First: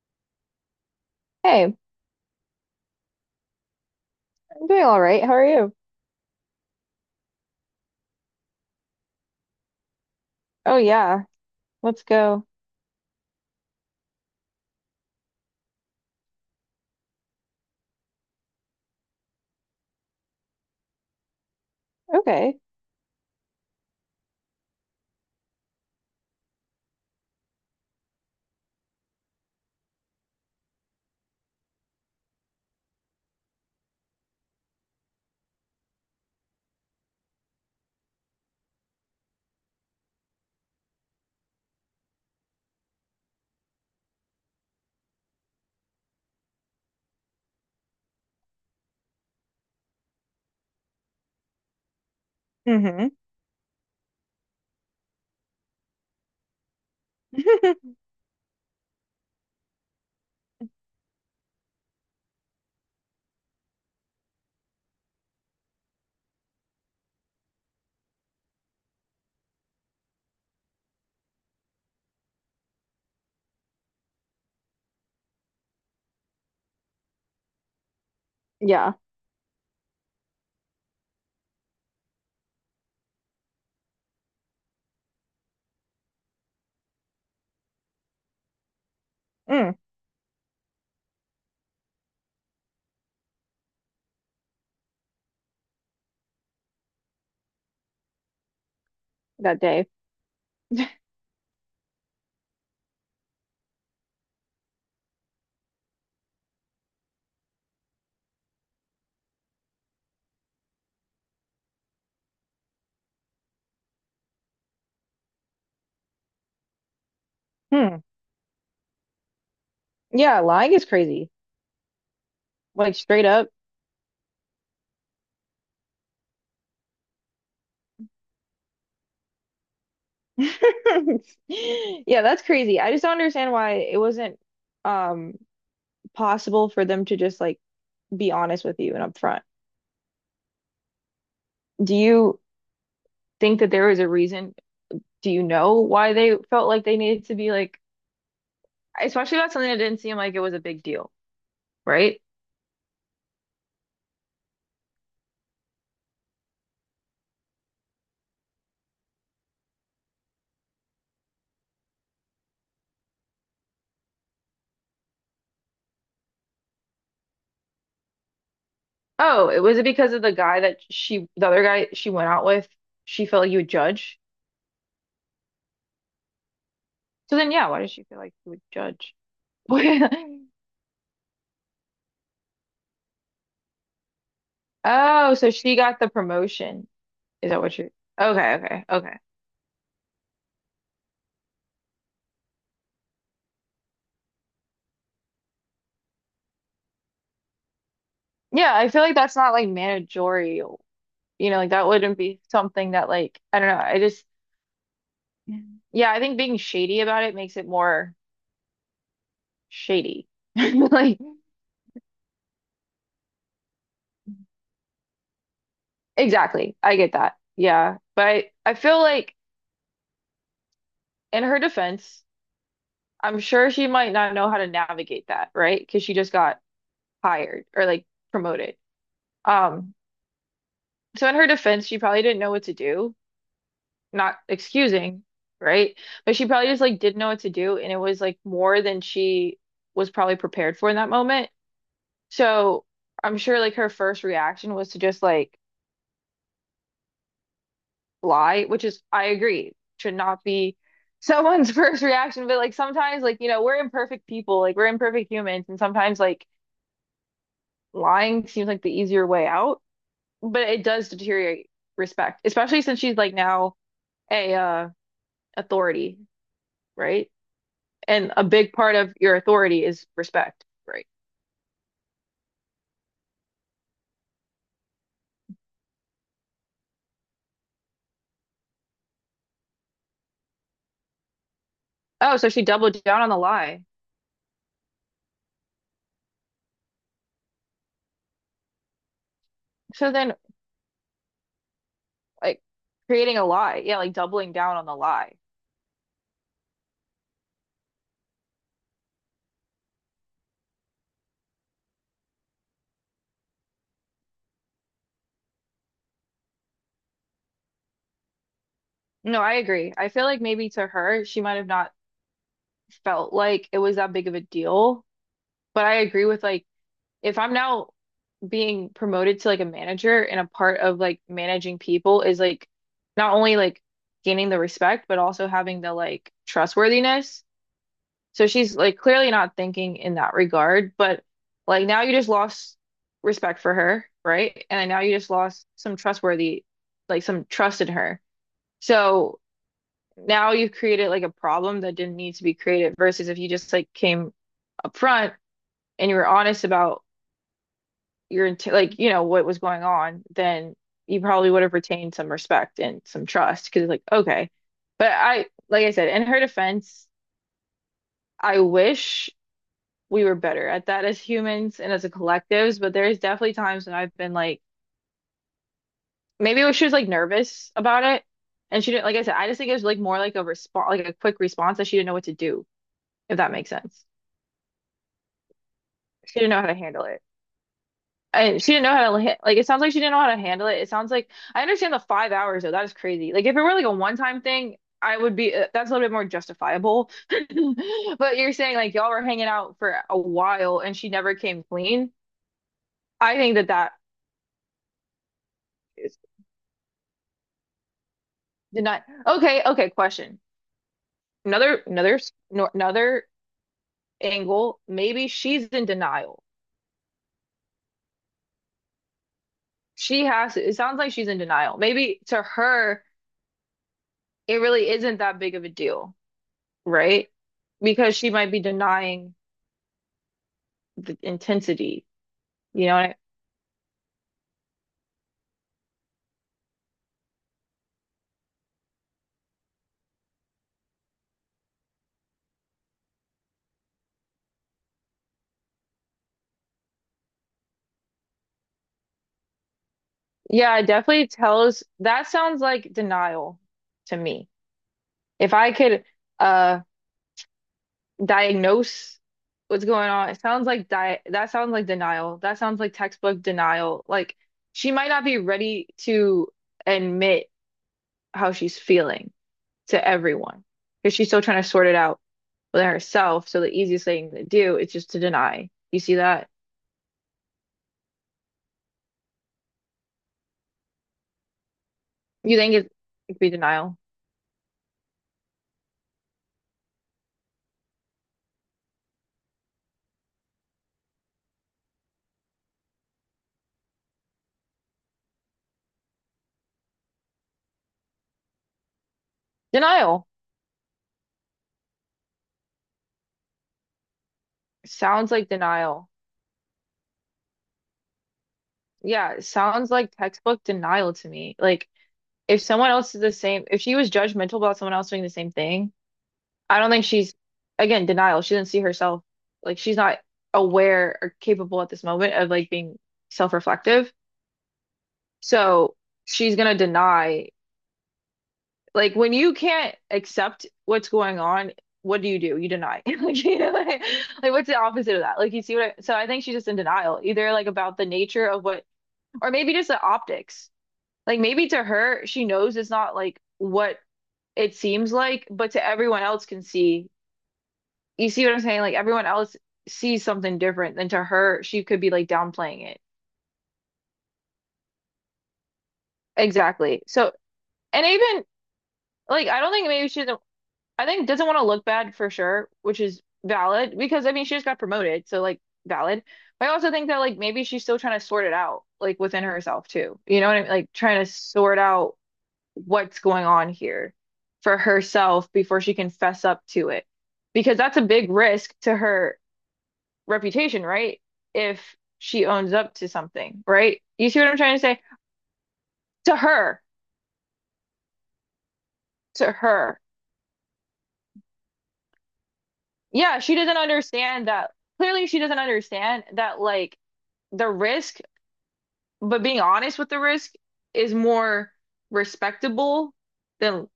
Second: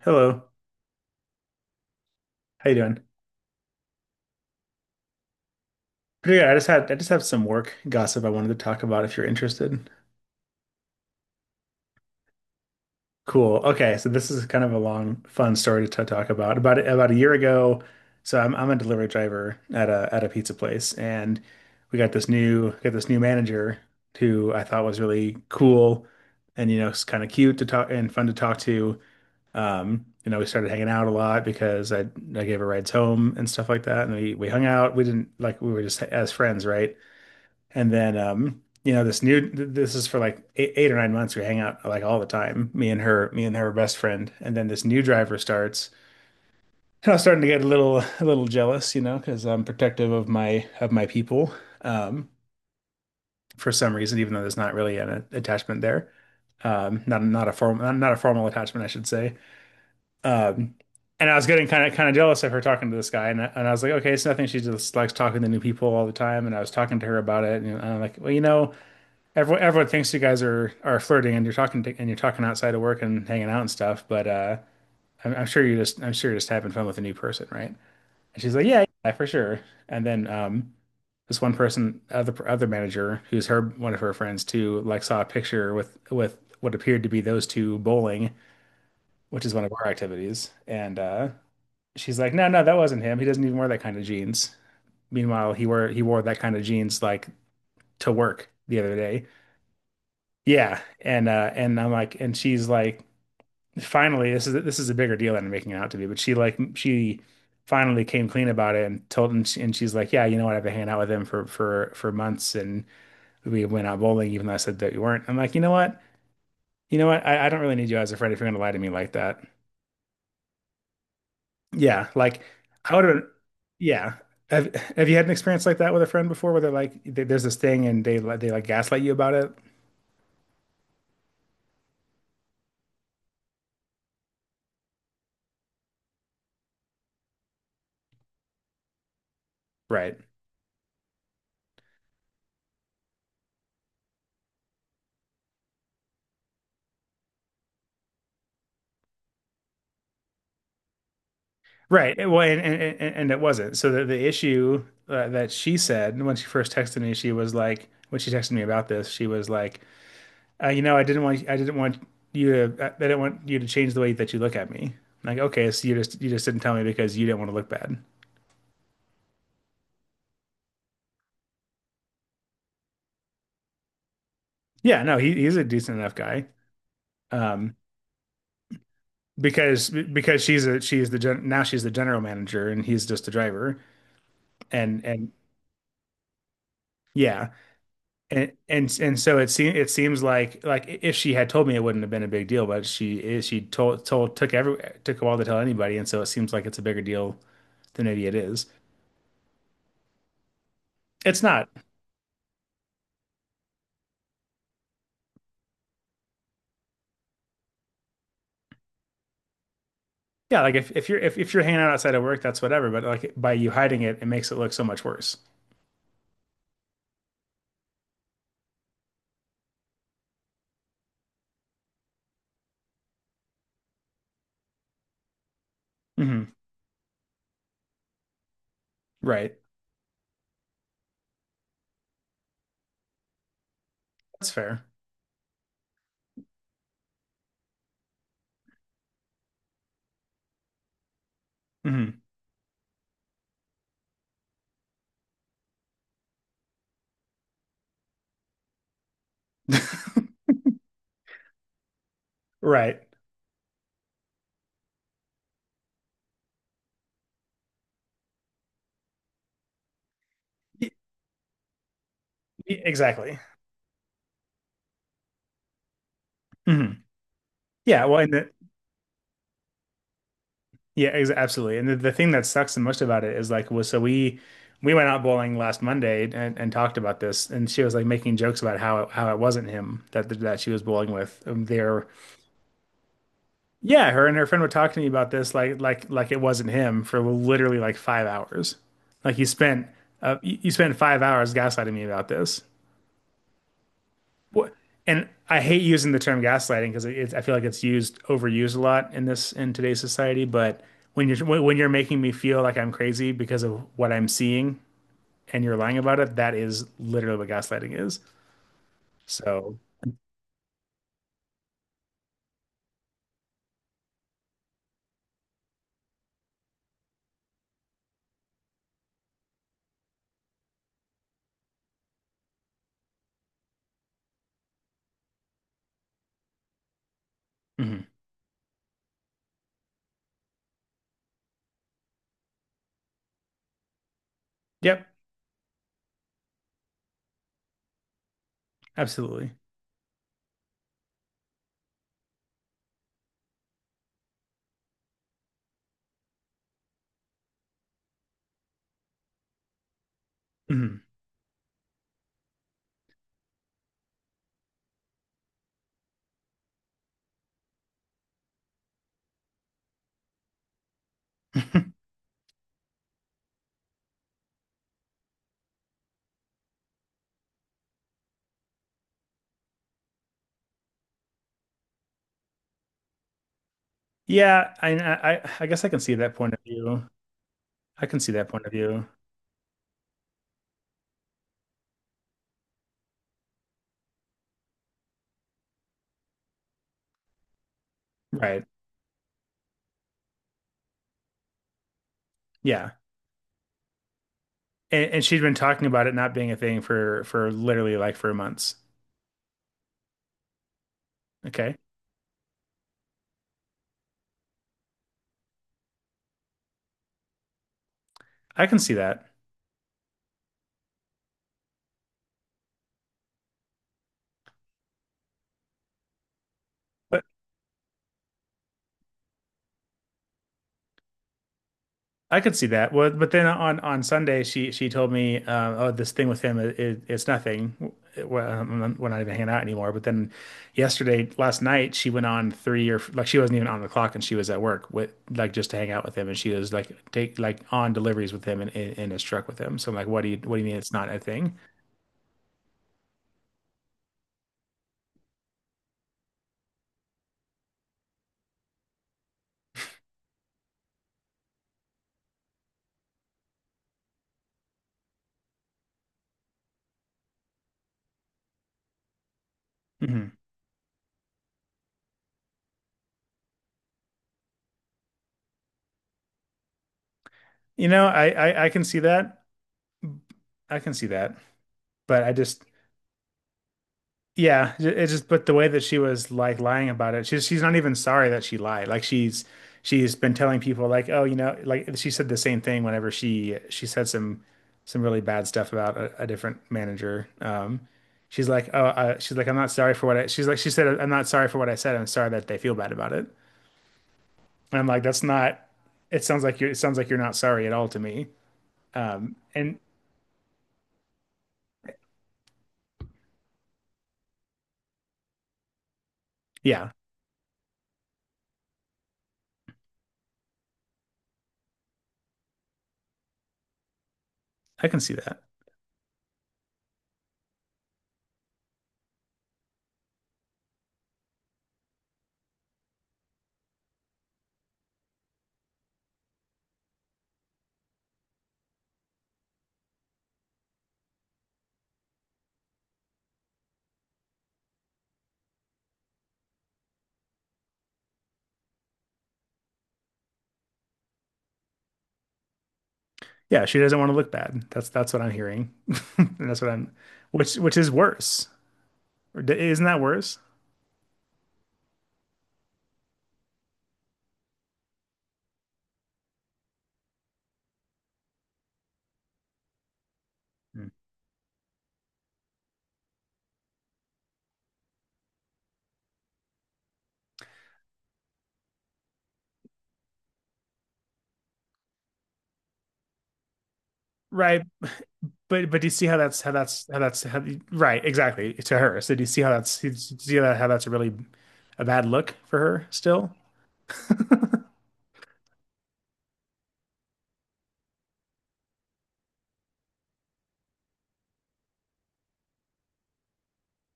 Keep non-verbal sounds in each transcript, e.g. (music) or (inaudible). Hello. Hey, I'm How you doing? doing all right. How are you? Pretty good. I just have some work gossip I wanted to talk about if you're interested. Oh yeah, let's go. Cool. Okay, so this is kind of a long, fun story to talk about. About a year ago, so I'm a delivery driver at a pizza place, and we got this Okay. new got this new manager who I thought was really cool, and you know, it's kind of cute to talk and fun to talk to. We started hanging out a lot because I gave her rides home and stuff like that, and we hung out. We didn't like we were just as friends, right? And then, this is for like 8 or 9 months. We hang out like all the time, me and her best friend. And then this new driver starts, and I was starting to get a little jealous, you know, because I'm protective of my people, um, Mm-hmm. for some reason, even though there's not really an attachment there. Um, not, not a formal, (laughs) not a formal attachment, I should say. Um, and I was getting kind of jealous of her talking to this guy. And I was like, okay, it's nothing. She just likes talking to new people all the time. And I was talking to her about it. And I'm like, well, everyone thinks you guys are flirting and and you're talking outside of work and hanging out and stuff, but I'm sure you're just having fun with a new person, right? And she's like, yeah, Yeah, yeah, for sure. And then this one person, other manager, who's her one of her friends too, like saw a picture with what appeared to be those two bowling, which is one of mm, our activities, and she's like, no, no, that wasn't him. He doesn't even wear that kind of jeans. Meanwhile, he wore that kind of jeans like to work the other day. that day. Yeah, and I'm like and she's like, finally this is a bigger deal than I'm making it out to be, but she finally came clean about it and she's like, "Yeah, you know what? I've been hanging out with him for months and we went out bowling even though I said that you weren't." I'm like, "You know what? You know what? I don't really need you Hmm. as a friend if you're going to lie to me like that." Yeah, lying is crazy. Yeah, like Like I would have straight up. yeah. Have you had an experience like that with a friend before where they're like there's this thing and they like gaslight you about it? (laughs) Yeah, that's crazy. I just don't understand why it wasn't um possible for them to just like be honest with you and upfront. Right. Do you think that there was a reason? Do you know why they felt like they needed to be like, especially about something that didn't seem like it was a big deal, Right. right? Well, and it wasn't. So the issue that she said when she texted me about this, she was like, uh, you know, I didn't want, I didn't want I didn't want you to change the way that you look at me. I'm like, okay, so you just didn't tell me because you didn't want to look bad. Oh, it was it because of the guy that she, the other guy she went out with, she felt like he would judge. Yeah, no, he's a decent enough guy. So then, yeah, Um, why did she feel like he would judge? (laughs) because she's a, she's the gen, now she's the general manager and he's just the driver. And Oh, so she got the promotion. yeah, Is that what you're? And Okay, okay, and okay. and so it seems like if she had told me it wouldn't have been a big deal, but she is she told told took every took a while to tell anybody, and so it seems like it's a bigger deal than maybe it is. Yeah, I feel like that's not like managerial. It's You know, not. like that wouldn't be something that like I don't know. I just— mhm, yeah, I think being shady about it makes it more shady. Yeah, (laughs) like if, if you're Like if, if you're hanging out outside of work, that's whatever. But like by you hiding it, it makes it look so much worse. exactly, I get that. Yeah, but I feel like in her defense. I'm sure she might not know how to navigate that, right? Because she just Hmm. got hired or like promoted. Right. Um, so in her defense, she probably didn't know what to do, not That's fair. excusing, right? But she probably just like didn't know what to do, and it was like more than she was probably prepared for in that moment. Hmm. So I'm sure like her first reaction was to just like lie, which is I agree, should (laughs) not be someone's (laughs) first reaction, but like Right. sometimes like we're imperfect people, like we're imperfect humans, and sometimes like lying seems like the easier way out, but it Y- does deteriorate respect, especially since she's like Exactly. now a authority, Hmm. right? Yeah. Well, And a big part of your authority is respect, right? yeah, ex absolutely. And the thing that sucks the most about it is like, was so we went out bowling last Monday and, talked about this, and she was like making jokes about how it wasn't him that she was bowling with. They're Oh, so she doubled down on the lie. yeah, her and her friend were talking to me about this like like it wasn't him for literally like 5 hours. Like you spent So then uh you you spent 5 hours gaslighting me about this. like creating a lie. Yeah, like doubling What? down on the And lie. I hate using the term gaslighting because it's I feel like it's used overused a lot in this in today's society. But when you're when you're making me feel like I'm crazy because of what I'm seeing and you're lying about it, that is literally what gaslighting is. No, I So. agree. I feel like maybe to her, she might have not felt like it was that big of a deal, but I agree with like if I'm now being promoted to like a manager and a part of like managing people is like not only like gaining the respect, but also having the like trustworthiness. Mhm. So she's like clearly not thinking in that regard, but like now you just lost respect for her, right? And now Yep, you just lost some trustworthy, like some trust in her. So absolutely. now you've created like a problem that didn't need to be created versus if you just like came up front and you were honest about your int like what was going on, then Mhm. you probably would have retained some respect and some trust because like okay, but I like I said in her defense, I wish we were better at that as humans and as (laughs) a collectives, but there is definitely times when I've been like maybe it was she was like nervous about it and she didn't like I said I just think it was like more like a response like a quick response that she didn't know what to do if that makes sense. Yeah, I guess I can see that She didn't point of know how to handle view. it. I can see that And point of she didn't know view. how to like. It sounds like she didn't know how to handle it. It sounds like I understand the five hours though. That is crazy. Like if it were like a one-time thing, I would be that's a little bit more justifiable. (laughs) But you're Right. saying like y'all were hanging out for a while and she never came clean. Yeah. I think that that And she has been talking about it is, not being a thing for literally like for months. did not. Okay, okay. Question. Okay. Another another s- no, another angle. Maybe she's in denial. I can see that. She has. It sounds like she's in denial. Maybe to her, it really isn't that big of a deal, right? Because she might be denying the intensity, I could see you that. know? Well, And I— but then on Sunday, she told me, "Oh, this thing with him, it's nothing. We're not even hanging out anymore." But then yesterday, last night, she went on three or like she wasn't even on the clock, and she was at work with like just to hang out with him, and she was like take like on deliveries with him and in his truck with him. So I'm like, "What do you mean yeah, it it's not a definitely thing?" tells that sounds like denial to me. If I could uh diagnose what's going on, it sounds like di that sounds like denial. That sounds like textbook denial. Like she might not be ready to admit how she's feeling to Hmm. everyone because she's still trying to sort it out within herself. So the easiest thing to do is just to deny. You see that? I can see that. I can see that. But I You just. think it could be denial? Yeah, it just but the way that she was like lying about it, she's not even sorry that she lied. Like she's been telling people like, oh, like she said the same thing whenever she said some really bad stuff about a different manager. She's like, oh, she's like, "I'm not sorry for what I." Denial. She said, "I'm not sorry for what I said. I'm sorry that they feel bad about it." And I'm like, "That's Sounds like not." denial. It sounds like you're not sorry at all to me. Yeah, Um, it and sounds like textbook denial to me. Like if someone else is the same, if she was judgmental about someone else doing the same thing, I yeah, don't think she's, again, denial. She doesn't see herself. Like she's not aware or capable at this moment of like being self-reflective. I can see that. So she's gonna deny. Like when you can't accept what's going on, what do? You deny. (laughs) Like, you know, like, what's the opposite of that? Like you see what I, so I think she's just in denial, either like about the nature of what, or maybe just the optics. Like maybe to her, she knows it's not like what it seems like, but to everyone else can see. You see what I'm saying? Like everyone else sees something different than to her, she could be like downplaying it. Yeah, she doesn't want to look bad. That's what I'm hearing. (laughs) And that's what I'm, Exactly. So, which is and even worse. Or like I don't isn't think that maybe she worse? doesn't— I think doesn't want to look bad for sure, which is valid because I mean she just got promoted, so like valid. But I also think that like maybe she's still trying to sort it out, like within herself too. You know what I mean? Mm. Like trying to sort out what's going on here for herself before she can fess up to it. Because that's a big risk to her reputation, right? If she owns up to something, right? You see what I'm Right. trying to say? But do you see how To that's how her, that's how that's how, right, exactly, to her. So to do you her. see that how that's a really a bad look for her still? Yeah, she doesn't understand that. Clearly, she doesn't understand that like the risk, but being honest with the risk is more respectable than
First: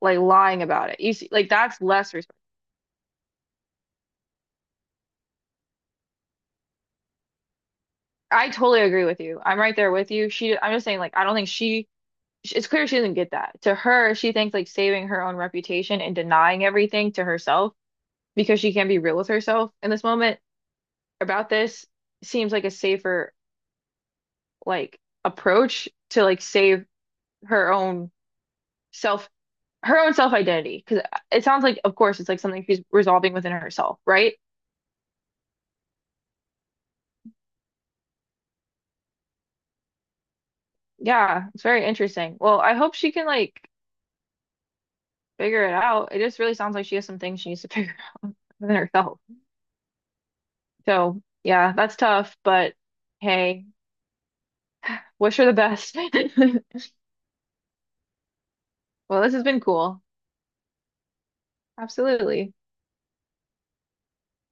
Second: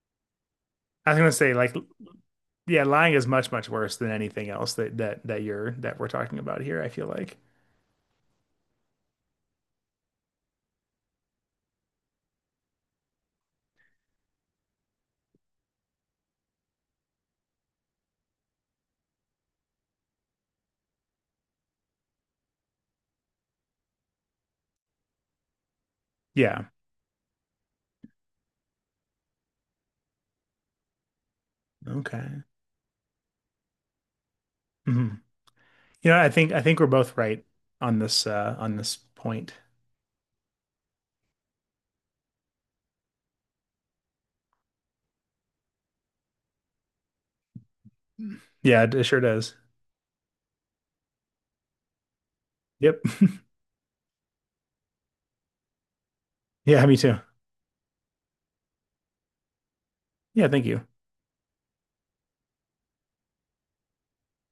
like lying about it. I You was see, gonna like say like that's less respect. yeah, lying is much, much worse than anything else that we're talking about here, I feel like. I totally agree with you. I'm right there with you. She, I'm just saying, like, I don't think she, it's clear she doesn't get that. To her, she thinks like saving her own reputation and denying everything to herself because she can't be real with herself in this moment about this seems like a safer, like, approach to like Yeah. save her own self her own self-identity because it sounds like of course it's like Okay. something she's resolving within herself, right? Hmm. I think we're both right on this point. Yeah, it's very interesting. Well, I hope she can like figure it out. It just really sounds like she has some things she needs to (laughs) figure out within Yeah, it herself, sure does. so yeah, that's tough, but Yep. (laughs) hey, wish her the best. Yeah, (laughs) me too. Well, this has been cool. Yeah, thank you. Absolutely.